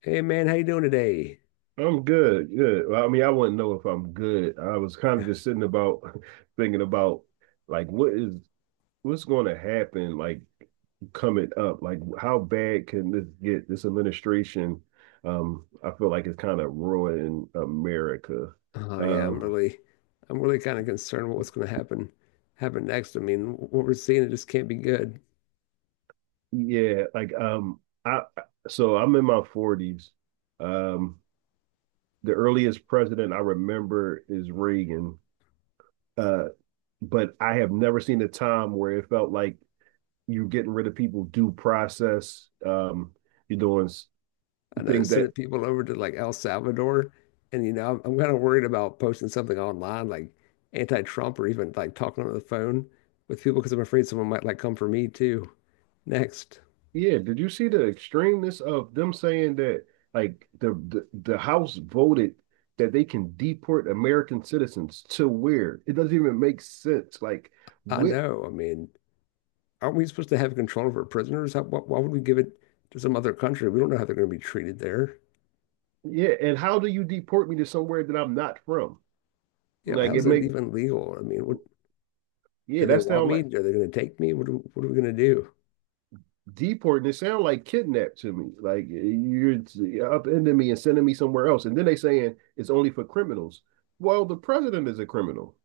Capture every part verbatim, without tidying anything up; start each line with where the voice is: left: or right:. left: Hey man, how you doing today?
right: I'm good, good. Well, I mean, I wouldn't know if I'm good. I was kind of just sitting about thinking about like what is what's going to happen, like coming up. Like how bad can this get? This administration, um, I feel like it's kind of ruining America.
left: Oh yeah, I'm
right: Um,
left: really, I'm really kind of concerned what what's going to happen, happen next. I mean, what we're seeing it just can't be good.
right: yeah, like um, I so I'm in my forties. Um, the earliest president I remember is Reagan. Uh, but I have never seen a time where it felt like you're getting rid of people due process. Um, you're doing
left: I know they're
right: things
left: sending
right: that
left: people over to like El Salvador, and you know, I'm, I'm kind of worried about posting something online like anti-Trump or even like talking on the phone with people because I'm afraid someone might like come for me too. Next,
right: yeah. Did you see the extremeness of them saying that like the the, the House voted that they can deport American citizens to where it doesn't even make sense. Like
left: I
right: what?
left: know. I mean, aren't we supposed to have control of our prisoners? How, why, why would we give it to some other country? We don't know how they're going to be treated there.
right: Yeah, and how do you deport me to somewhere that I'm not from?
left: Yeah,
right: Like
left: how's
right: it
left: that
right: make
left: even legal? I mean, what?
right: yeah.
left: Do they
right: That
left: want
right: sound
left: me?
right: like
left: Are they going to take me? What are, what are we going to do?
right: deporting, it sounds like kidnapped to me. Like you're upending me and sending me somewhere else. And then they saying it's only for criminals. Well, the president is a criminal.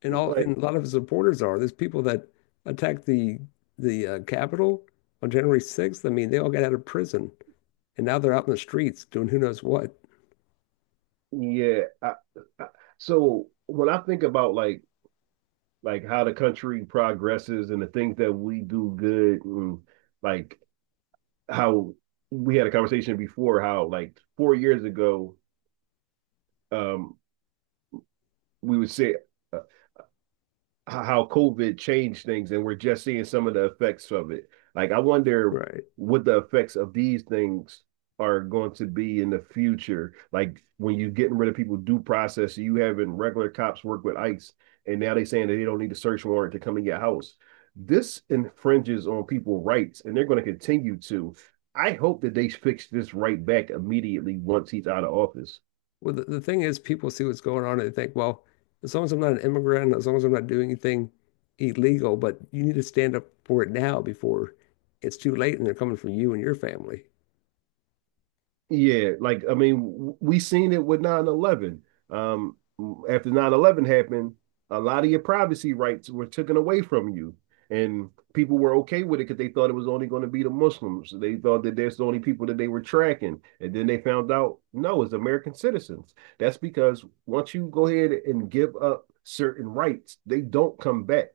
left: And all
right: Like,
left: and a lot of his supporters are. There's people that attacked the the uh, Capitol on January sixth. I mean, they all got out of prison and now they're out in the streets doing who knows what.
right: yeah. I, I, so when I think about like like how the country progresses and the things that we do good and like how we had a conversation before how like four years ago um we would say uh, how COVID changed things, and we're just seeing some of the effects of it. Like, I wonder
left: Right.
right: what the effects of these things are going to be in the future. Like, when you're getting rid of people due process, you having regular cops work with ICE, and now they're saying that they don't need a search warrant to come in your house. This infringes on people's rights, and they're going to continue to. I hope that they fix this right back immediately once he's out of office.
left: Well, the, the thing is, people see what's going on and they think, well, as long as I'm not an immigrant, as long as I'm not doing anything illegal, but you need to stand up for it now before it's too late and they're coming for you and your family.
right: Yeah, like I mean, we seen it with nine eleven. Um, after nine eleven happened, a lot of your privacy rights were taken away from you, and people were okay with it because they thought it was only going to be the Muslims. They thought that that's the only people that they were tracking, and then they found out no, it's American citizens. That's because once you go ahead and give up certain rights, they don't come back.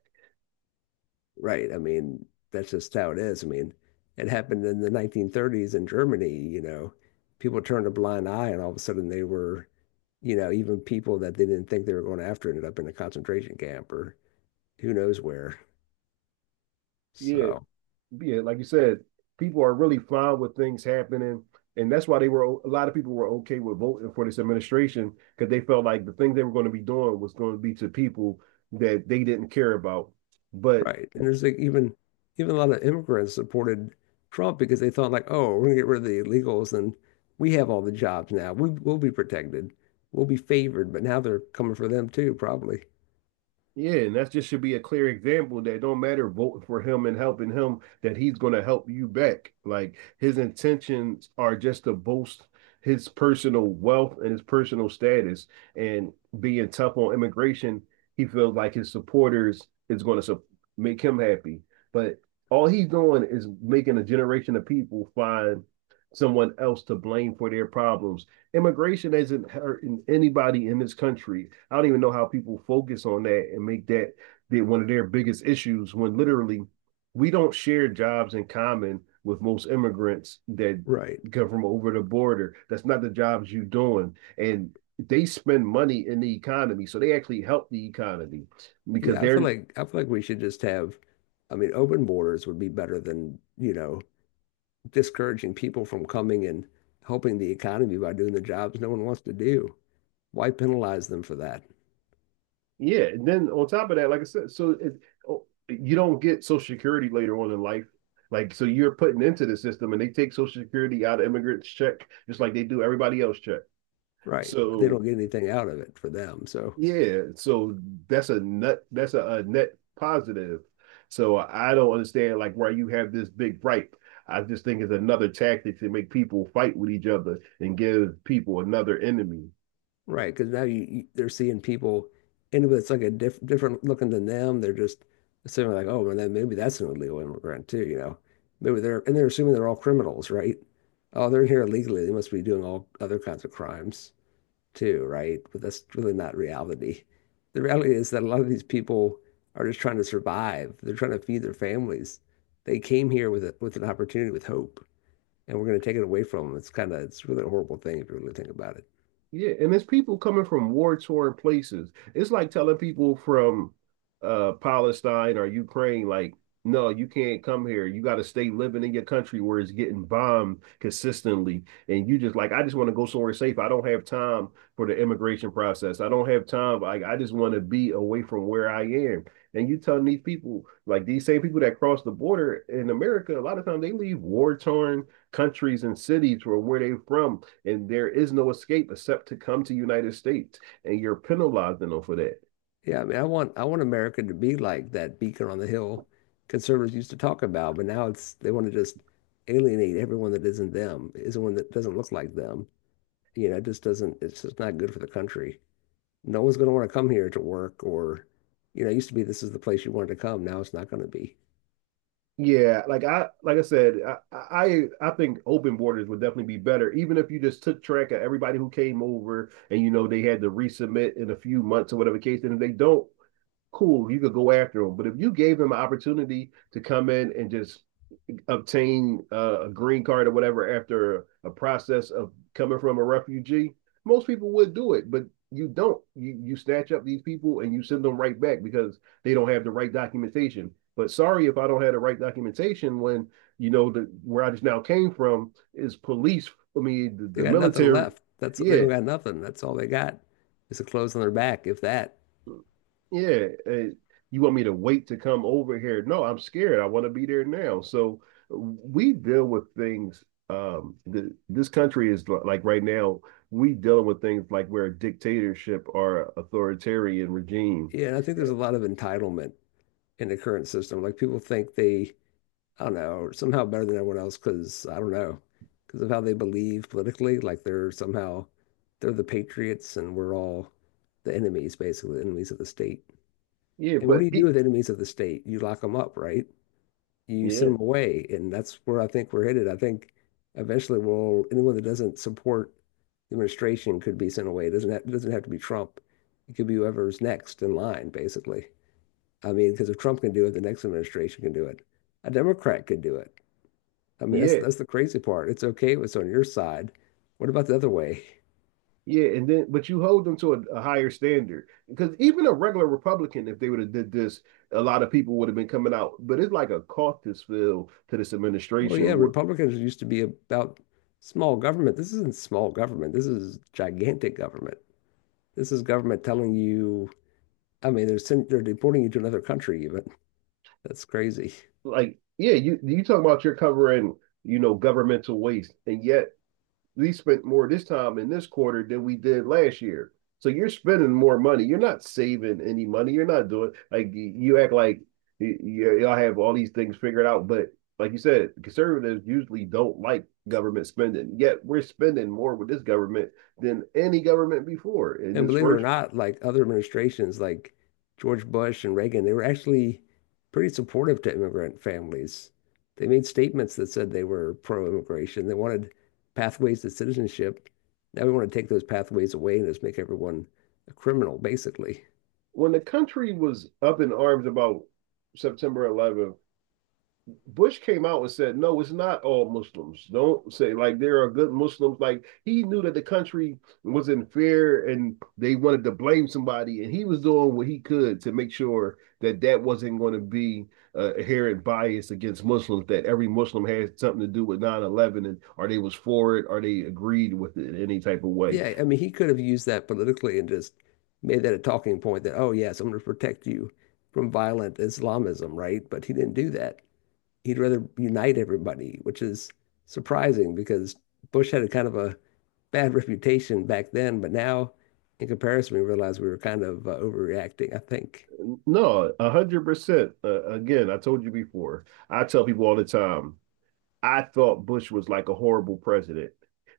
left: Right. I mean, that's just how it is. I mean, it happened in the nineteen thirties in Germany, you know, people turned a blind eye and all of a sudden they were, you know, even people that they didn't think they were going after ended up in a concentration camp or who knows where.
right: Yeah,
left: So,
right: yeah, like you said, people are really fine with things happening, and that's why they were a lot of people were okay with voting for this administration because they felt like the thing they were going to be doing was going to be to people that they didn't care about. But
left: right. And there's like even even a lot of immigrants supported Trump because they thought like, oh, we're gonna get rid of the illegals and we have all the jobs now. We we'll be protected. We'll be favored, but now they're coming for them too, probably.
right: yeah, and that just should be a clear example that don't matter voting for him and helping him, that he's going to help you back. Like his intentions are just to boast his personal wealth and his personal status. And being tough on immigration, he feels like his supporters is going to su- make him happy. But all he's doing is making a generation of people find someone else to blame for their problems. Immigration isn't hurting anybody in this country. I don't even know how people focus on that and make that the, one of their biggest issues when literally we don't share jobs in common with most immigrants that
left: Right.
right: come from over the border. That's not the jobs you're doing. And they spend money in the economy. So they actually help the economy because
left: Yeah, I feel
right: they're,
left: like I feel like we should just have, I mean, open borders would be better than, you know, discouraging people from coming and helping the economy by doing the jobs no one wants to do. Why penalize them for that?
right: yeah. And then on top of that, like I said, so it, oh, you don't get Social Security later on in life. Like, so you're putting into the system and they take Social Security out of immigrants' check, just like they do everybody else check.
left: Right. But they
right: So
left: don't get anything out of it for them. So,
right: yeah, so that's a net that's a, a net positive. So I don't understand like why you have this big gripe. I just think it's another tactic to make people fight with each other and give people another enemy.
left: right, because now you, you they're seeing people and if it's like a diff, different looking than them. They're just assuming like, oh, well, then maybe that's an illegal immigrant too, you know. Maybe they're and they're assuming they're all criminals, right? Oh, they're here illegally. They must be doing all other kinds of crimes. Too, right? But that's really not reality. The reality is that a lot of these people are just trying to survive. They're trying to feed their families. They came here with a, with an opportunity, with hope, and we're going to take it away from them. It's kind of it's really a horrible thing if you really think about it.
right: Yeah, and it's people coming from war-torn places. It's like telling people from uh Palestine or Ukraine, like, no, you can't come here. You got to stay living in your country where it's getting bombed consistently. And you just like, I just want to go somewhere safe. I don't have time for the immigration process. I don't have time. Like, I just want to be away from where I am. And you telling these people, like these same people that cross the border in America, a lot of times they leave war-torn countries and cities where where they're from and there is no escape except to come to United States, and you're penalizing them for that.
left: Yeah, I mean, I want I want America to be like that beacon on the hill conservatives used to talk about, but now it's they want to just alienate everyone that isn't them, isn't one that doesn't look like them. You know, it just doesn't. It's just not good for the country. No one's going to want to come here to work or, you know, it used to be this is the place you wanted to come. Now it's not going to be.
right: Yeah, like I like I said, I I I think open borders would definitely be better, even if you just took track of everybody who came over and you know they had to resubmit in a few months or whatever case, and if they don't, cool, you could go after him. But if you gave him an opportunity to come in and just obtain uh, a green card or whatever after a process of coming from a refugee, most people would do it. But you don't. You you snatch up these people and you send them right back because they don't have the right documentation. But sorry if I don't have the right documentation when you know the where I just now came from is police. I mean
left: They
right: the, the
left: got nothing
right: military.
left: left. That's they don't
right: Yeah,
left: got nothing. That's all they got is the clothes on their back, if that.
right: yeah, eh, you want me to wait to come over here? No, I'm scared. I want to be there now. So we deal with things. Um, the, this country is li- like right now, we dealing with things like we're a dictatorship or authoritarian regime.
left: Yeah, and I think there's a lot of entitlement in the current system. Like people think they, I don't know, are somehow better than everyone else because I don't know, because of how they believe politically. Like they're somehow they're the patriots and we're all the enemies, basically, the enemies of the state.
right: Yeah,
left: And what do
right: but
left: you do
right: it,
left: with enemies of the state? You lock them up, right? You
right: yeah,
left: send them away. And that's where I think we're headed. I think eventually we'll anyone that doesn't support the administration could be sent away. It doesn't have, it doesn't have to be Trump. It could be whoever's next in line, basically. I mean, because if Trump can do it, the next administration can do it. A Democrat could do it. I mean, that's
right: yeah,
left: that's the crazy part. It's okay if it's on your side. What about the other way?
right: yeah. And then, but you hold them to a, a higher standard because even a regular Republican, if they would have did this, a lot of people would have been coming out. But it's like a caucus feel to this
left: Well, yeah,
right: administration.
left: Republicans used to be about small government. This isn't small government. This is gigantic government. This is government telling you I mean, they're they're deporting you to another country even. That's crazy.
right: Like yeah, you you talk about you're covering you know governmental waste, and yet we spent more this time in this quarter than we did last year. So you're spending more money. You're not saving any money. You're not doing like you act like y- y'all have all these things figured out, but like you said, conservatives usually don't like government spending. Yet we're spending more with this government than any government before. In
left: And
right: this
left: believe it or
right: first,
left: not, like other administrations, like George Bush and Reagan, they were actually pretty supportive to immigrant families. They made statements that said they were pro-immigration. They wanted pathways to citizenship. Now we want to take those pathways away and just make everyone a criminal, basically.
right: when the country was up in arms about September eleventh, Bush came out and said, no, it's not all Muslims. Don't say like there are good Muslims. Like he knew that the country was in fear and they wanted to blame somebody. And he was doing what he could to make sure that that wasn't going to be uh, inherent bias against Muslims, that every Muslim had something to do with nine eleven, and or they was for it or they agreed with it in any type of way.
left: Yeah, I mean, he could have used that politically and just made that a talking point that, oh, yes, I'm going to protect you from violent Islamism, right? But he didn't do that. He'd rather unite everybody, which is surprising because Bush had a kind of a bad reputation back then, but now in comparison, we realized we were kind of uh, overreacting, I think,
right: No, one hundred percent. Uh, again, I told you before, I tell people all the time, I thought Bush was like a horrible president.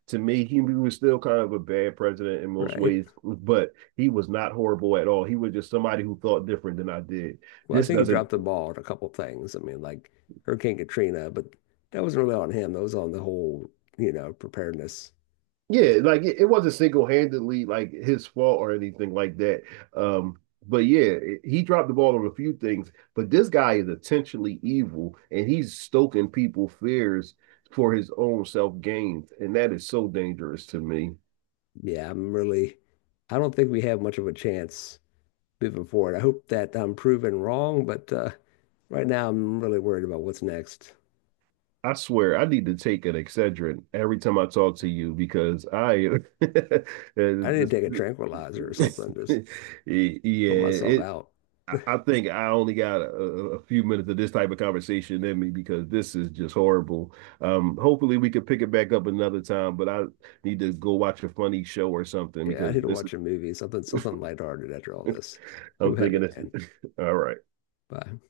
right: To me, he, was still kind of a bad president in most
left: right?
right: ways, but he was not horrible at all. He was just somebody who thought different than I did.
left: Well, I
right: This
left: think he
right: doesn't,
left: dropped the ball on a couple things. I mean, like Hurricane Katrina, but that wasn't really on him. That was on the whole, you know, preparedness. That's-
right: yeah, like it, it wasn't single handedly like his fault or anything like that. Um, but yeah, it, he dropped the ball on a few things. But this guy is intentionally evil, and he's stoking people fears for his own self gains, and that is so dangerous to me.
left: Yeah, I'm really, I don't think we have much of a chance. Moving forward. I hope that I'm proven wrong, but uh, right now I'm really worried about what's next.
right: I swear I need to take an Excedrin every time I talk to you because I
left: I need
right: this,
left: to take a tranquilizer or something, just
right: yeah
left: put myself
right: it
left: out.
right: I I think I only got a, a few minutes of this type of conversation in me because this is just horrible. Um, hopefully we can pick it back up another time, but I need to go watch a funny show or something
left: Yeah, I
right: because
left: need to
right: this is,
left: watch a movie, something something lighthearted after all this. Too
right: I'm
left: heavy,
right: thinking this
left: man.
right: is all right.
left: Bye.